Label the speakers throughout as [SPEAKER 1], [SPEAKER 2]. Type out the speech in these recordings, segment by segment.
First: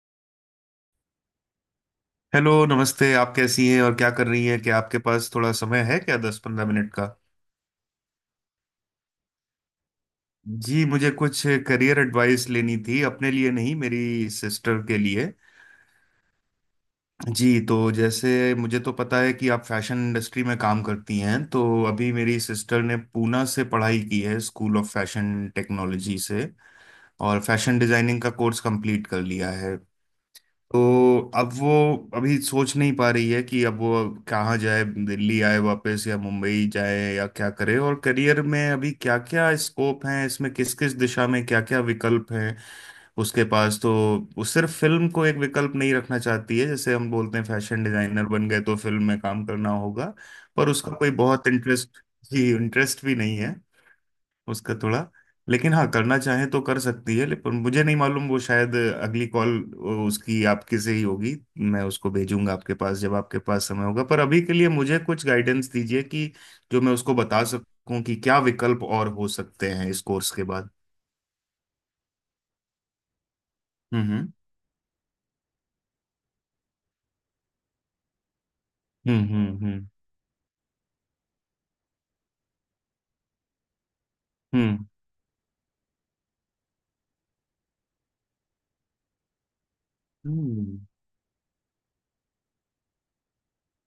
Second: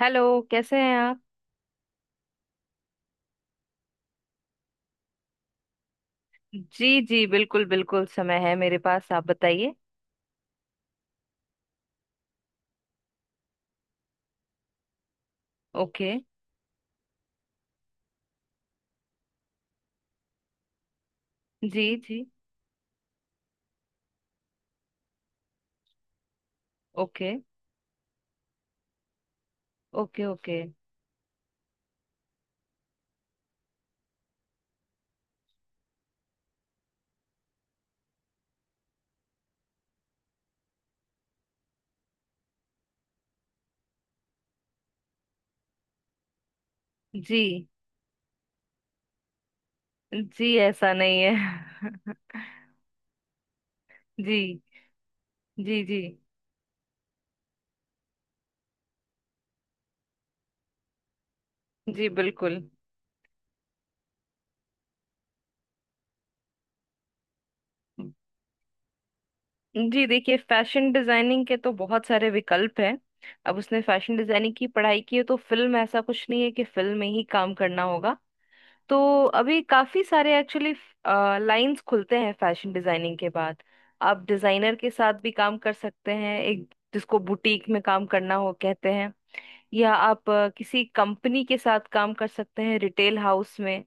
[SPEAKER 1] Hello कैसे हैं आप।
[SPEAKER 2] हेलो नमस्ते। आप कैसी हैं और क्या कर रही हैं? क्या आपके पास थोड़ा समय है, क्या 10-15 मिनट
[SPEAKER 1] जी
[SPEAKER 2] का?
[SPEAKER 1] जी बिल्कुल बिल्कुल समय है मेरे पास, आप बताइए।
[SPEAKER 2] जी मुझे कुछ करियर एडवाइस लेनी थी, अपने लिए नहीं, मेरी सिस्टर के लिए।
[SPEAKER 1] ओके।
[SPEAKER 2] जी तो जैसे मुझे तो पता है कि आप फैशन इंडस्ट्री में काम करती हैं। तो
[SPEAKER 1] जी
[SPEAKER 2] अभी
[SPEAKER 1] जी।
[SPEAKER 2] मेरी सिस्टर ने पूना से पढ़ाई की है, स्कूल ऑफ फैशन टेक्नोलॉजी से,
[SPEAKER 1] ओके
[SPEAKER 2] और फैशन डिजाइनिंग का कोर्स कंप्लीट कर लिया है।
[SPEAKER 1] Okay okay.
[SPEAKER 2] तो अब वो अभी सोच नहीं पा रही है कि अब वो कहाँ जाए, दिल्ली आए वापस या मुंबई जाए, या क्या करे। और करियर में अभी क्या क्या स्कोप हैं इसमें, किस किस दिशा में क्या क्या विकल्प हैं उसके पास। तो वो सिर्फ फिल्म को एक विकल्प नहीं रखना चाहती है, जैसे हम बोलते
[SPEAKER 1] जी
[SPEAKER 2] हैं फैशन डिजाइनर बन गए तो फिल्म में काम करना होगा।
[SPEAKER 1] जी
[SPEAKER 2] पर उसका
[SPEAKER 1] ऐसा
[SPEAKER 2] कोई
[SPEAKER 1] नहीं
[SPEAKER 2] बहुत इंटरेस्ट,
[SPEAKER 1] है।
[SPEAKER 2] जी इंटरेस्ट भी नहीं है
[SPEAKER 1] जी।
[SPEAKER 2] उसका थोड़ा। लेकिन
[SPEAKER 1] जी
[SPEAKER 2] हाँ,
[SPEAKER 1] जी
[SPEAKER 2] करना चाहे तो कर सकती है, लेकिन मुझे नहीं मालूम, वो शायद अगली कॉल उसकी आपके से ही होगी। मैं
[SPEAKER 1] जी
[SPEAKER 2] उसको भेजूंगा
[SPEAKER 1] बिल्कुल।
[SPEAKER 2] आपके पास जब आपके पास समय होगा। पर अभी के लिए मुझे कुछ गाइडेंस दीजिए कि जो मैं उसको बता सकूं कि क्या विकल्प और हो सकते हैं इस
[SPEAKER 1] जी
[SPEAKER 2] कोर्स
[SPEAKER 1] देखिए,
[SPEAKER 2] के बाद।
[SPEAKER 1] फैशन डिजाइनिंग के तो बहुत सारे विकल्प हैं। अब उसने फैशन
[SPEAKER 2] हम्म
[SPEAKER 1] डिजाइनिंग की पढ़ाई की है तो फिल्म ऐसा कुछ नहीं है कि फिल्म में ही काम करना होगा। तो
[SPEAKER 2] हम्म हम्म
[SPEAKER 1] अभी
[SPEAKER 2] हम्म
[SPEAKER 1] काफी सारे एक्चुअली लाइंस खुलते हैं फैशन डिजाइनिंग के बाद। आप डिजाइनर
[SPEAKER 2] हम्म
[SPEAKER 1] के साथ भी काम कर सकते हैं, एक जिसको बुटीक में काम करना हो कहते हैं। या आप
[SPEAKER 2] हम्म
[SPEAKER 1] किसी कंपनी के साथ काम कर सकते हैं, रिटेल हाउस में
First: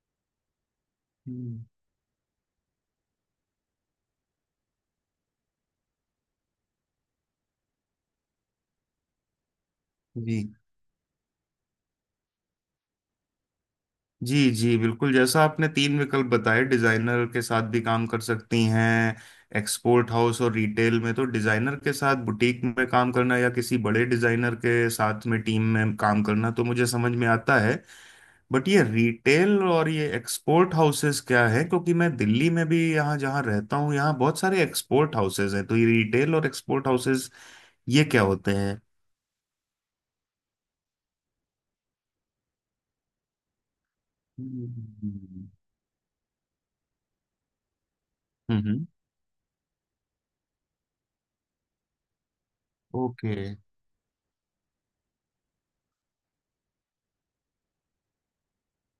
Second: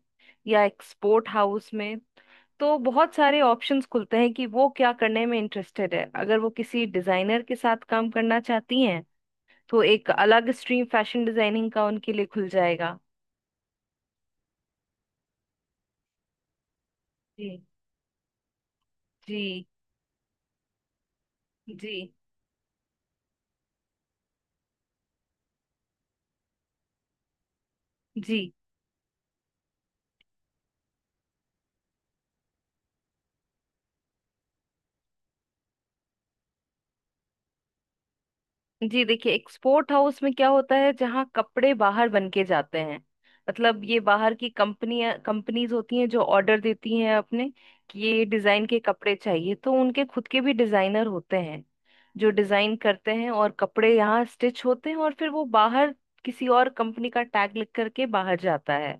[SPEAKER 1] या एक्सपोर्ट
[SPEAKER 2] हम्म,
[SPEAKER 1] हाउस में। तो बहुत सारे ऑप्शंस खुलते हैं कि वो क्या करने में इंटरेस्टेड है। अगर वो किसी डिजाइनर के साथ काम करना चाहती हैं तो एक अलग
[SPEAKER 2] हम्म।
[SPEAKER 1] स्ट्रीम फैशन डिजाइनिंग का उनके लिए खुल जाएगा।
[SPEAKER 2] जी जी बिल्कुल, जैसा आपने तीन विकल्प बताए, डिजाइनर के
[SPEAKER 1] जी
[SPEAKER 2] साथ भी काम कर सकती हैं,
[SPEAKER 1] जी।
[SPEAKER 2] एक्सपोर्ट हाउस और रिटेल में। तो डिजाइनर
[SPEAKER 1] जी।
[SPEAKER 2] के साथ बुटीक में काम करना या किसी बड़े डिजाइनर के साथ में टीम में काम करना, तो मुझे समझ में आता है।
[SPEAKER 1] जी।
[SPEAKER 2] बट ये रिटेल और ये एक्सपोर्ट हाउसेस क्या है, क्योंकि मैं दिल्ली में भी, यहाँ जहाँ रहता हूँ, यहाँ बहुत सारे एक्सपोर्ट हाउसेस हैं। तो ये रिटेल और एक्सपोर्ट हाउसेस ये क्या होते हैं?
[SPEAKER 1] जी देखिए, एक्सपोर्ट हाउस में क्या होता है, जहाँ कपड़े बाहर बन के जाते हैं। मतलब ये बाहर की कंपनियां
[SPEAKER 2] हम्म
[SPEAKER 1] कंपनीज होती हैं जो ऑर्डर देती हैं अपने कि ये डिजाइन के
[SPEAKER 2] हम्म।
[SPEAKER 1] कपड़े चाहिए। तो उनके खुद के भी डिजाइनर होते हैं जो डिजाइन करते हैं,
[SPEAKER 2] ओके
[SPEAKER 1] और कपड़े यहाँ स्टिच होते हैं और फिर वो बाहर किसी और कंपनी का टैग लिख करके बाहर जाता है।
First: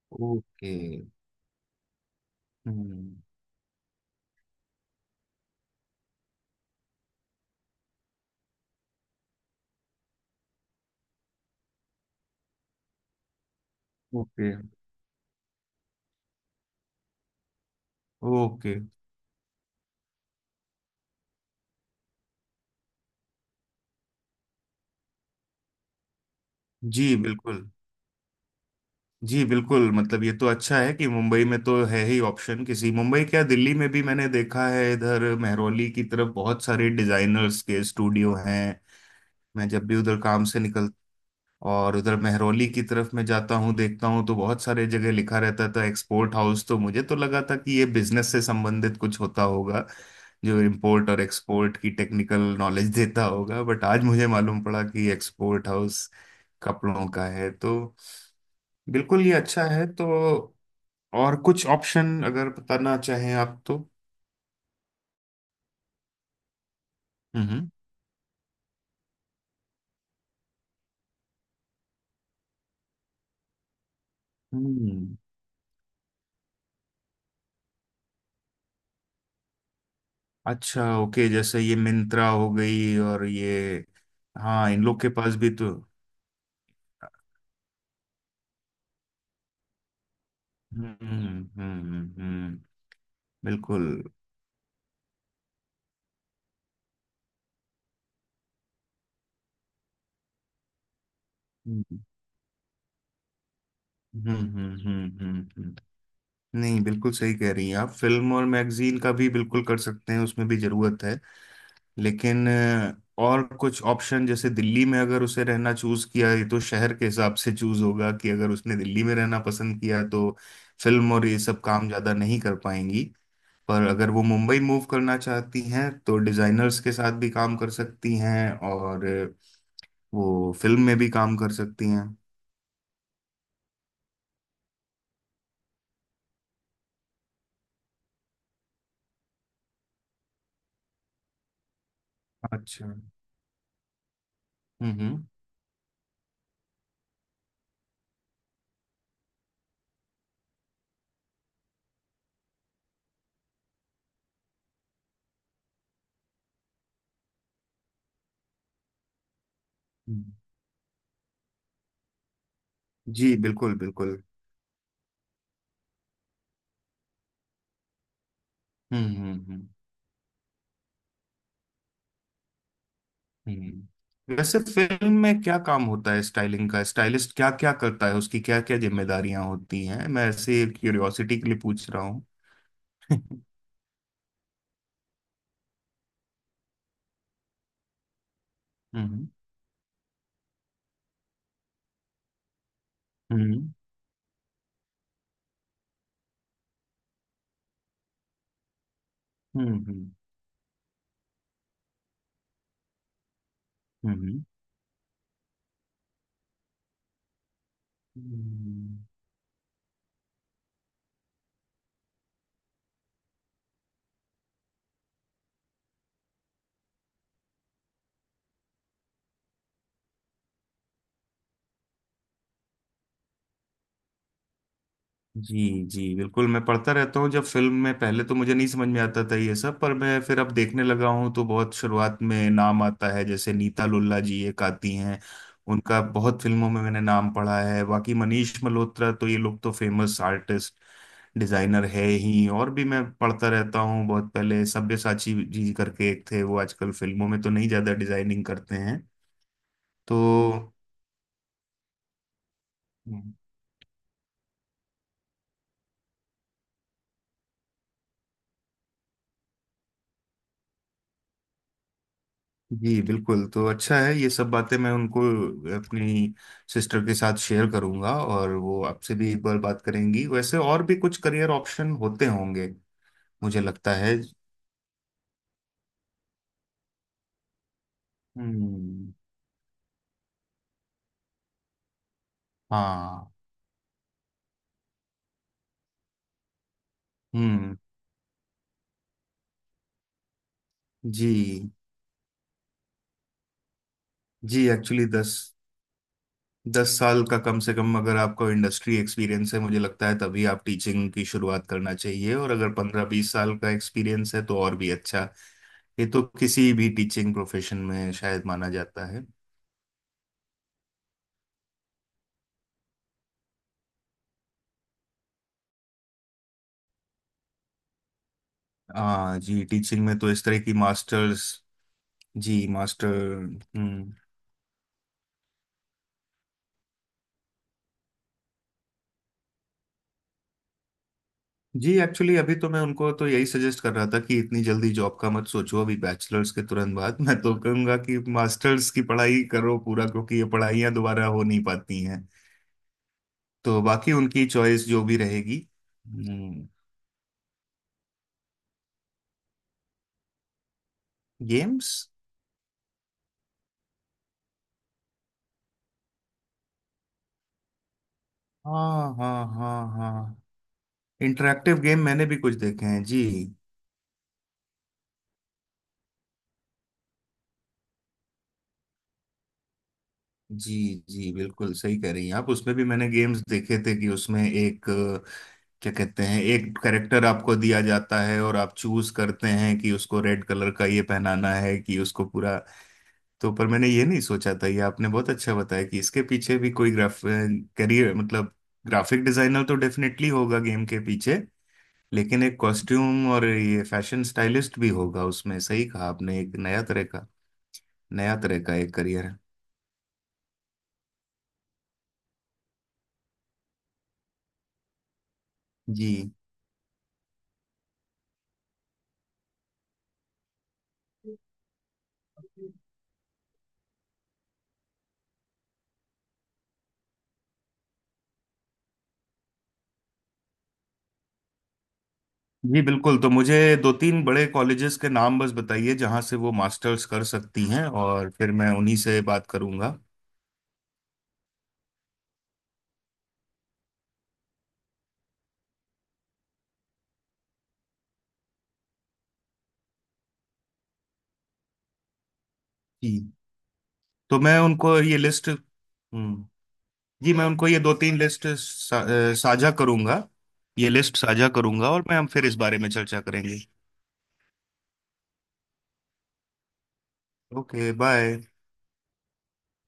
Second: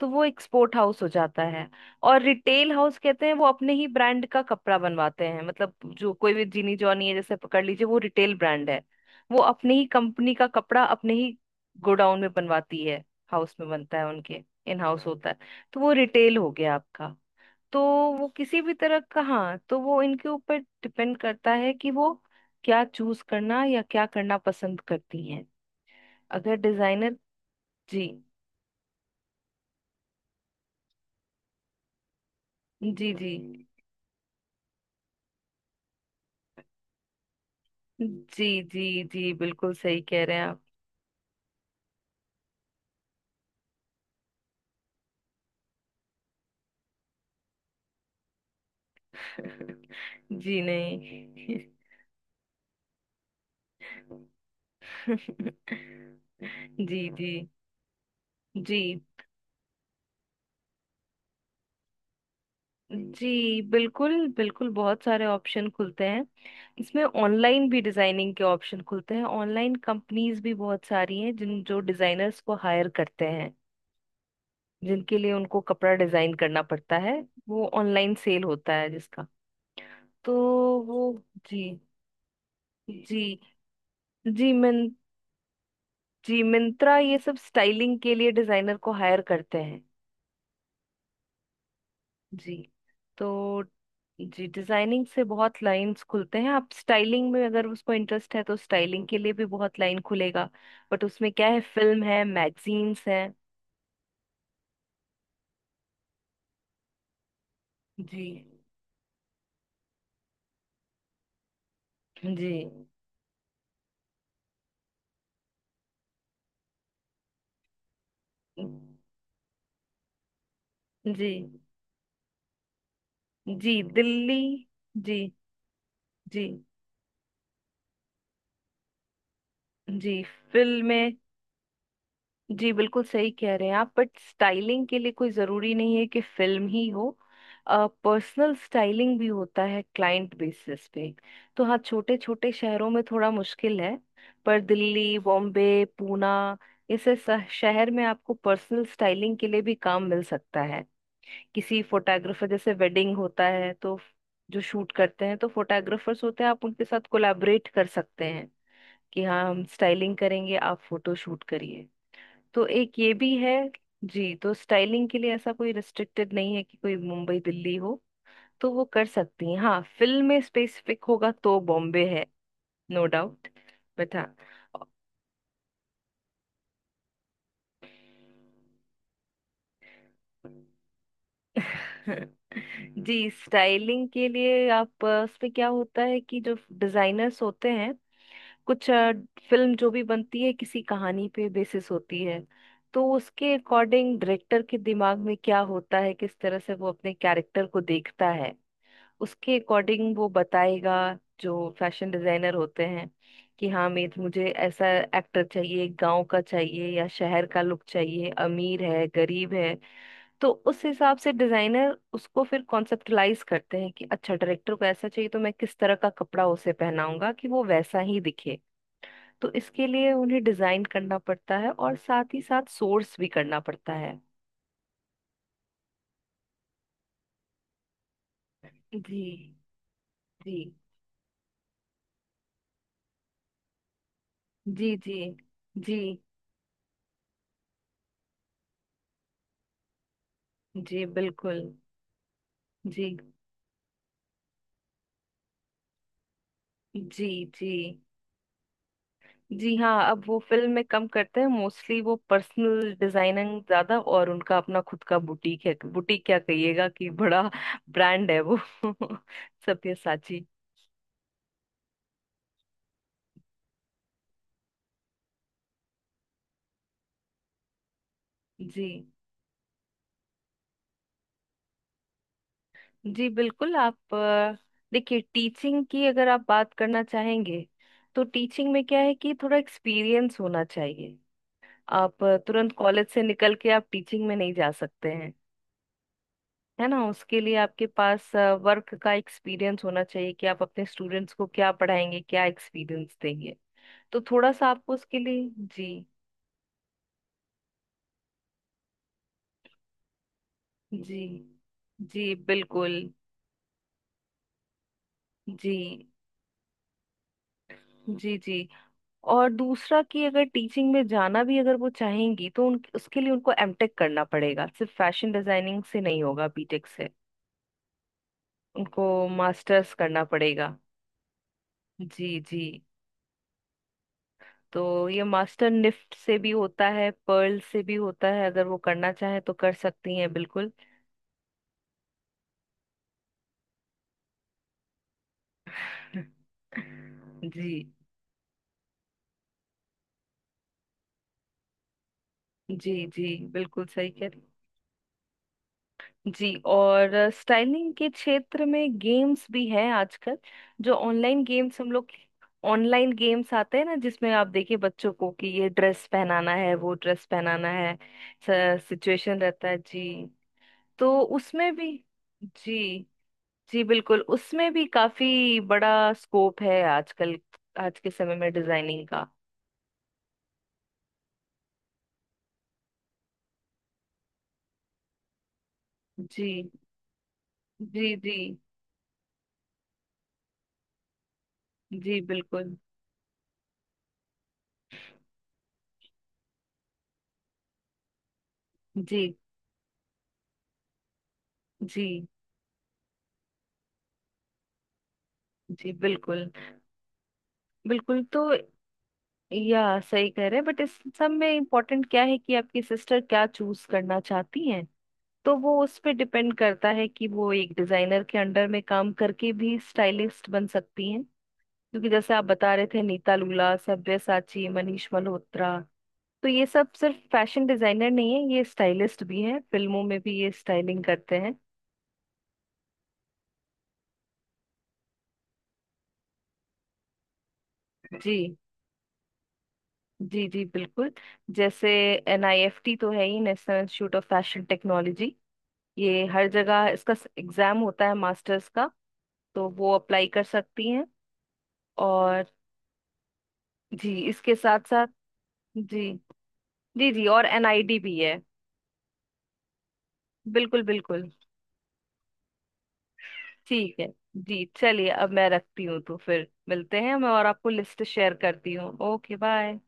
[SPEAKER 1] तो वो
[SPEAKER 2] ओके।
[SPEAKER 1] एक्सपोर्ट हाउस हो जाता है। और retail
[SPEAKER 2] hmm,
[SPEAKER 1] house
[SPEAKER 2] okay, okay,
[SPEAKER 1] कहते हैं वो अपने ही ब्रांड का कपड़ा बनवाते हैं। मतलब जो कोई भी जीनी जॉनी है जैसे पकड़ लीजिए, वो रिटेल ब्रांड है। वो अपने ही कंपनी का कपड़ा अपने ही गोडाउन में बनवाती है, हाउस में बनता है उनके,
[SPEAKER 2] हम्म,
[SPEAKER 1] इन हाउस होता है। तो वो रिटेल हो गया आपका। तो वो किसी भी
[SPEAKER 2] ओके।
[SPEAKER 1] तरह का, हाँ, तो वो इनके ऊपर डिपेंड करता है कि वो क्या चूज करना या क्या करना पसंद करती हैं, अगर
[SPEAKER 2] जी
[SPEAKER 1] डिजाइनर।
[SPEAKER 2] बिल्कुल।
[SPEAKER 1] जी।
[SPEAKER 2] जी बिल्कुल मतलब ये तो अच्छा है कि मुंबई में तो है ही ऑप्शन, किसी
[SPEAKER 1] जी
[SPEAKER 2] मुंबई
[SPEAKER 1] जी
[SPEAKER 2] क्या, दिल्ली में भी मैंने देखा है, इधर मेहरौली की तरफ बहुत सारे डिजाइनर्स के स्टूडियो
[SPEAKER 1] जी।
[SPEAKER 2] हैं।
[SPEAKER 1] जी जी
[SPEAKER 2] मैं
[SPEAKER 1] बिल्कुल
[SPEAKER 2] जब भी
[SPEAKER 1] सही
[SPEAKER 2] उधर
[SPEAKER 1] कह रहे हैं
[SPEAKER 2] काम
[SPEAKER 1] आप।
[SPEAKER 2] से और उधर महरौली की तरफ मैं जाता हूँ, देखता हूँ, तो बहुत सारे जगह लिखा रहता था एक्सपोर्ट हाउस। तो मुझे तो लगा था कि ये बिजनेस से संबंधित कुछ होता होगा, जो
[SPEAKER 1] जी
[SPEAKER 2] इंपोर्ट और
[SPEAKER 1] नहीं।
[SPEAKER 2] एक्सपोर्ट की टेक्निकल नॉलेज देता होगा। बट आज मुझे मालूम पड़ा कि एक्सपोर्ट हाउस कपड़ों
[SPEAKER 1] जी
[SPEAKER 2] का
[SPEAKER 1] जी।
[SPEAKER 2] है। तो
[SPEAKER 1] जी।
[SPEAKER 2] बिल्कुल ये अच्छा है। तो और कुछ ऑप्शन अगर बताना
[SPEAKER 1] जी
[SPEAKER 2] चाहें आप तो।
[SPEAKER 1] बिल्कुल बिल्कुल, बहुत सारे ऑप्शन खुलते हैं इसमें। ऑनलाइन
[SPEAKER 2] हम्म
[SPEAKER 1] भी डिजाइनिंग के ऑप्शन खुलते हैं। ऑनलाइन कंपनीज भी बहुत सारी हैं जिन जो डिजाइनर्स को हायर करते हैं,
[SPEAKER 2] हम्म।
[SPEAKER 1] जिनके लिए उनको कपड़ा डिजाइन करना पड़ता है। वो ऑनलाइन सेल होता है जिसका। तो
[SPEAKER 2] अच्छा
[SPEAKER 1] वो,
[SPEAKER 2] ओके, जैसे
[SPEAKER 1] जी।
[SPEAKER 2] ये मिंत्रा हो गई और
[SPEAKER 1] जी।
[SPEAKER 2] ये,
[SPEAKER 1] जी
[SPEAKER 2] हाँ
[SPEAKER 1] मैं,
[SPEAKER 2] इन लोग के पास भी तो।
[SPEAKER 1] जी मिंत्रा ये सब स्टाइलिंग के लिए डिजाइनर को हायर करते हैं।
[SPEAKER 2] हम्म हम्म हम्म
[SPEAKER 1] जी।
[SPEAKER 2] हम्म,
[SPEAKER 1] तो
[SPEAKER 2] बिल्कुल।
[SPEAKER 1] जी, डिजाइनिंग से बहुत लाइंस खुलते हैं। आप स्टाइलिंग में, अगर उसको इंटरेस्ट है तो स्टाइलिंग के लिए भी बहुत लाइन खुलेगा। बट उसमें क्या है,
[SPEAKER 2] हम्म
[SPEAKER 1] फिल्म है, मैगजीन्स है।
[SPEAKER 2] हम्म हम्म हम्म हम्म, हम्म। नहीं, बिल्कुल सही कह रही हैं आप।
[SPEAKER 1] जी।
[SPEAKER 2] फिल्म और मैगजीन का भी बिल्कुल कर सकते हैं, उसमें भी जरूरत है।
[SPEAKER 1] जी
[SPEAKER 2] लेकिन और कुछ ऑप्शन, जैसे दिल्ली में अगर उसे रहना चूज किया, ये तो शहर के हिसाब से चूज होगा कि अगर उसने दिल्ली में रहना पसंद किया तो फिल्म और
[SPEAKER 1] जी।
[SPEAKER 2] ये सब काम ज्यादा नहीं कर पाएंगी।
[SPEAKER 1] जी
[SPEAKER 2] पर अगर वो
[SPEAKER 1] दिल्ली।
[SPEAKER 2] मुंबई मूव करना
[SPEAKER 1] जी
[SPEAKER 2] चाहती हैं तो
[SPEAKER 1] जी।
[SPEAKER 2] डिजाइनर्स के साथ भी काम कर सकती हैं और
[SPEAKER 1] जी
[SPEAKER 2] वो फिल्म में भी
[SPEAKER 1] फिल्में।
[SPEAKER 2] काम कर सकती हैं।
[SPEAKER 1] जी बिल्कुल सही कह रहे हैं आप, बट स्टाइलिंग के लिए कोई ज़रूरी नहीं है कि फिल्म ही हो। पर्सनल स्टाइलिंग भी होता है क्लाइंट बेसिस पे। तो हाँ, छोटे छोटे
[SPEAKER 2] अच्छा
[SPEAKER 1] शहरों
[SPEAKER 2] हम्म।
[SPEAKER 1] में थोड़ा मुश्किल है, पर दिल्ली,
[SPEAKER 2] हम्म
[SPEAKER 1] बॉम्बे, पूना ऐसे शहर में आपको पर्सनल स्टाइलिंग के लिए भी काम मिल सकता है। किसी फोटोग्राफर, जैसे वेडिंग होता है तो जो शूट करते हैं तो फोटोग्राफर्स होते हैं, आप उनके साथ कोलैबोरेट कर सकते हैं कि हाँ, हम स्टाइलिंग
[SPEAKER 2] हम्म,
[SPEAKER 1] करेंगे, आप फोटो शूट करिए। तो एक ये भी
[SPEAKER 2] जी
[SPEAKER 1] है।
[SPEAKER 2] बिल्कुल बिल्कुल।
[SPEAKER 1] जी तो स्टाइलिंग के लिए ऐसा कोई रिस्ट्रिक्टेड नहीं है कि कोई मुंबई दिल्ली हो, तो वो कर
[SPEAKER 2] हम्म हम्म
[SPEAKER 1] सकती हैं।
[SPEAKER 2] हम्म,
[SPEAKER 1] हाँ, फिल्म में स्पेसिफिक होगा तो बॉम्बे है, नो डाउट। बट हाँ।
[SPEAKER 2] वैसे फिल्म में क्या काम होता है स्टाइलिंग का, स्टाइलिस्ट क्या क्या करता है, उसकी क्या क्या जिम्मेदारियां होती हैं? मैं ऐसे क्यूरियोसिटी के लिए पूछ रहा हूँ।
[SPEAKER 1] जी, स्टाइलिंग के लिए आप उसमें क्या होता है कि जो डिजाइनर्स होते हैं, कुछ
[SPEAKER 2] हम्म
[SPEAKER 1] फिल्म जो भी बनती है किसी कहानी पे बेसिस होती है। तो उसके
[SPEAKER 2] हम्म
[SPEAKER 1] अकॉर्डिंग डायरेक्टर के दिमाग में क्या होता है, किस तरह से वो अपने कैरेक्टर को देखता है, उसके
[SPEAKER 2] हम्म हम्म
[SPEAKER 1] अकॉर्डिंग वो बताएगा जो फैशन डिजाइनर होते हैं, कि हाँ
[SPEAKER 2] हम्म
[SPEAKER 1] मेरे मुझे
[SPEAKER 2] हम्म।
[SPEAKER 1] ऐसा एक्टर चाहिए, गांव का चाहिए या शहर का लुक चाहिए, अमीर
[SPEAKER 2] हम्म।
[SPEAKER 1] है, गरीब है। तो उस हिसाब से डिजाइनर उसको फिर कॉन्सेप्टलाइज करते हैं कि अच्छा, डायरेक्टर को ऐसा चाहिए तो मैं किस तरह का कपड़ा उसे पहनाऊंगा कि वो वैसा ही दिखे। तो इसके लिए उन्हें डिजाइन करना पड़ता है और साथ ही साथ सोर्स भी करना पड़ता है।
[SPEAKER 2] जी जी बिल्कुल। मैं पढ़ता रहता हूँ जब फिल्म में, पहले तो मुझे नहीं समझ में
[SPEAKER 1] जी
[SPEAKER 2] आता था ये सब, पर मैं फिर अब
[SPEAKER 1] जी।
[SPEAKER 2] देखने लगा हूँ तो बहुत शुरुआत में नाम आता है जैसे नीता लुल्ला जी एक
[SPEAKER 1] जी
[SPEAKER 2] आती
[SPEAKER 1] जी।
[SPEAKER 2] हैं।
[SPEAKER 1] जी
[SPEAKER 2] उनका बहुत फिल्मों में मैंने नाम पढ़ा है। बाकी मनीष मल्होत्रा, तो ये लोग तो फेमस आर्टिस्ट
[SPEAKER 1] जी बिल्कुल।
[SPEAKER 2] डिजाइनर है ही। और भी मैं
[SPEAKER 1] जी
[SPEAKER 2] पढ़ता रहता हूँ, बहुत पहले सब्यसाची जी करके एक थे, वो आजकल
[SPEAKER 1] जी।
[SPEAKER 2] फिल्मों में तो नहीं
[SPEAKER 1] जी।
[SPEAKER 2] ज्यादा डिजाइनिंग करते हैं।
[SPEAKER 1] जी हाँ
[SPEAKER 2] तो
[SPEAKER 1] अब वो फिल्म में कम करते हैं, मोस्टली वो पर्सनल डिजाइनिंग ज्यादा, और उनका अपना खुद का बुटीक है। बुटीक क्या कहिएगा, कि बड़ा ब्रांड है वो, सब्यसाची।
[SPEAKER 2] जी बिल्कुल, तो अच्छा है ये सब बातें मैं उनको, अपनी सिस्टर के साथ शेयर करूंगा और वो
[SPEAKER 1] जी
[SPEAKER 2] आपसे भी एक बार बात करेंगी। वैसे और भी कुछ करियर ऑप्शन होते होंगे
[SPEAKER 1] जी
[SPEAKER 2] मुझे
[SPEAKER 1] बिल्कुल।
[SPEAKER 2] लगता है।
[SPEAKER 1] आप देखिए, टीचिंग की अगर आप बात करना चाहेंगे, तो टीचिंग में क्या
[SPEAKER 2] हम्म।
[SPEAKER 1] है कि थोड़ा एक्सपीरियंस होना चाहिए। आप तुरंत कॉलेज से
[SPEAKER 2] हाँ।
[SPEAKER 1] निकल के आप टीचिंग में नहीं जा सकते हैं, है ना। उसके लिए
[SPEAKER 2] हम्म।
[SPEAKER 1] आपके पास वर्क का एक्सपीरियंस होना चाहिए कि आप अपने
[SPEAKER 2] जी
[SPEAKER 1] स्टूडेंट्स को क्या पढ़ाएंगे, क्या एक्सपीरियंस देंगे। तो थोड़ा
[SPEAKER 2] जी
[SPEAKER 1] सा आपको
[SPEAKER 2] एक्चुअली
[SPEAKER 1] उसके
[SPEAKER 2] दस
[SPEAKER 1] लिए। जी।
[SPEAKER 2] दस साल का कम से कम अगर आपको इंडस्ट्री एक्सपीरियंस है मुझे लगता है तभी आप टीचिंग
[SPEAKER 1] जी
[SPEAKER 2] की शुरुआत करना
[SPEAKER 1] जी
[SPEAKER 2] चाहिए, और अगर
[SPEAKER 1] बिल्कुल।
[SPEAKER 2] 15-20 साल का एक्सपीरियंस है तो और भी अच्छा।
[SPEAKER 1] जी।
[SPEAKER 2] ये तो किसी भी टीचिंग प्रोफेशन में
[SPEAKER 1] जी
[SPEAKER 2] शायद
[SPEAKER 1] जी
[SPEAKER 2] माना जाता है।
[SPEAKER 1] और दूसरा कि अगर टीचिंग में जाना भी अगर वो चाहेंगी, तो उन उसके लिए उनको एमटेक करना पड़ेगा, सिर्फ फैशन डिजाइनिंग से नहीं होगा, बीटेक से। उनको
[SPEAKER 2] हाँ जी,
[SPEAKER 1] मास्टर्स
[SPEAKER 2] टीचिंग में
[SPEAKER 1] करना
[SPEAKER 2] तो इस तरह की
[SPEAKER 1] पड़ेगा।
[SPEAKER 2] मास्टर्स।
[SPEAKER 1] जी जी।
[SPEAKER 2] जी मास्टर। हम्म।
[SPEAKER 1] तो ये मास्टर निफ्ट से भी होता है, पर्ल से भी होता है, अगर वो करना चाहे तो कर सकती हैं बिल्कुल।
[SPEAKER 2] जी एक्चुअली अभी तो मैं उनको तो यही सजेस्ट कर रहा था कि इतनी जल्दी जॉब का मत सोचो, अभी बैचलर्स के तुरंत बाद मैं तो
[SPEAKER 1] जी।
[SPEAKER 2] कहूँगा कि मास्टर्स की पढ़ाई करो पूरा, क्योंकि ये पढ़ाइयाँ दोबारा हो नहीं पाती हैं।
[SPEAKER 1] जी जी
[SPEAKER 2] तो
[SPEAKER 1] बिल्कुल सही
[SPEAKER 2] बाकी
[SPEAKER 1] कह रही।
[SPEAKER 2] उनकी चॉइस जो भी रहेगी।
[SPEAKER 1] जी।
[SPEAKER 2] हम्म।
[SPEAKER 1] और स्टाइलिंग के क्षेत्र में गेम्स भी हैं आजकल, जो ऑनलाइन गेम्स
[SPEAKER 2] गेम्स?
[SPEAKER 1] हम लोग। ऑनलाइन गेम्स आते हैं ना, जिसमें आप देखिए बच्चों को कि ये ड्रेस पहनाना है, वो ड्रेस पहनाना है,
[SPEAKER 2] हाँ
[SPEAKER 1] सिचुएशन
[SPEAKER 2] हाँ
[SPEAKER 1] रहता है
[SPEAKER 2] हाँ
[SPEAKER 1] जी।
[SPEAKER 2] हाँ।
[SPEAKER 1] तो उसमें
[SPEAKER 2] इंटरेक्टिव
[SPEAKER 1] भी।
[SPEAKER 2] गेम मैंने भी कुछ देखे
[SPEAKER 1] जी।
[SPEAKER 2] हैं जी।
[SPEAKER 1] जी बिल्कुल, उसमें भी काफी बड़ा स्कोप है आजकल, आज के समय में डिजाइनिंग का।
[SPEAKER 2] जी जी बिल्कुल सही कह रही हैं आप, उसमें भी मैंने गेम्स देखे थे कि उसमें एक क्या कहते हैं,
[SPEAKER 1] जी।
[SPEAKER 2] एक करेक्टर आपको दिया
[SPEAKER 1] जी
[SPEAKER 2] जाता
[SPEAKER 1] जी।
[SPEAKER 2] है और आप चूज करते हैं कि उसको रेड कलर का ये पहनाना है कि
[SPEAKER 1] जी
[SPEAKER 2] उसको पूरा।
[SPEAKER 1] बिल्कुल।
[SPEAKER 2] तो पर मैंने ये नहीं सोचा था, ये आपने बहुत अच्छा बताया कि इसके पीछे भी कोई ग्राफ करियर मतलब ग्राफिक
[SPEAKER 1] जी
[SPEAKER 2] डिजाइनर तो डेफिनेटली होगा गेम के पीछे,
[SPEAKER 1] जी।
[SPEAKER 2] लेकिन एक कॉस्ट्यूम और ये फैशन स्टाइलिस्ट भी होगा उसमें। सही
[SPEAKER 1] जी
[SPEAKER 2] कहा आपने,
[SPEAKER 1] बिल्कुल
[SPEAKER 2] एक नया तरह का,
[SPEAKER 1] बिल्कुल
[SPEAKER 2] नया
[SPEAKER 1] तो,
[SPEAKER 2] तरह का एक करियर है।
[SPEAKER 1] या सही कह रहे हैं, बट इस सब में इम्पोर्टेंट क्या है कि आपकी सिस्टर क्या चूज करना चाहती हैं। तो वो उस पे
[SPEAKER 2] जी
[SPEAKER 1] डिपेंड करता है कि वो एक डिजाइनर के अंडर में काम करके भी स्टाइलिस्ट बन सकती हैं। क्योंकि जैसे आप बता रहे थे, नीता लुला, सब्यसाची, मनीष मल्होत्रा, तो ये सब सिर्फ फैशन डिजाइनर नहीं है, ये स्टाइलिस्ट भी हैं, फिल्मों में भी ये स्टाइलिंग करते हैं।
[SPEAKER 2] जी बिल्कुल। तो मुझे दो तीन बड़े कॉलेजेस के नाम बस बताइए जहां से वो मास्टर्स कर सकती हैं और फिर
[SPEAKER 1] जी।
[SPEAKER 2] मैं उन्हीं से बात करूंगा।
[SPEAKER 1] जी जी बिल्कुल। जैसे एनआईएफटी तो है ही, national institute of fashion technology. ये हर जगह इसका एग्जाम होता है मास्टर्स का, तो वो अप्लाई कर सकती हैं। और
[SPEAKER 2] जी
[SPEAKER 1] जी
[SPEAKER 2] तो
[SPEAKER 1] इसके
[SPEAKER 2] मैं
[SPEAKER 1] साथ
[SPEAKER 2] उनको
[SPEAKER 1] साथ।
[SPEAKER 2] ये लिस्ट।
[SPEAKER 1] जी।
[SPEAKER 2] हम्म।
[SPEAKER 1] जी जी
[SPEAKER 2] जी मैं
[SPEAKER 1] और
[SPEAKER 2] उनको ये दो
[SPEAKER 1] एनआईडी भी
[SPEAKER 2] तीन
[SPEAKER 1] है।
[SPEAKER 2] लिस्ट साझा करूंगा।
[SPEAKER 1] बिल्कुल
[SPEAKER 2] ये लिस्ट
[SPEAKER 1] बिल्कुल।
[SPEAKER 2] साझा करूंगा और मैं हम फिर इस बारे में चर्चा करेंगे।
[SPEAKER 1] ठीक है जी, चलिए अब मैं रखती हूँ, तो फिर मिलते हैं, मैं और आपको
[SPEAKER 2] ओके
[SPEAKER 1] लिस्ट शेयर
[SPEAKER 2] बाय।
[SPEAKER 1] करती हूँ। Okay bye.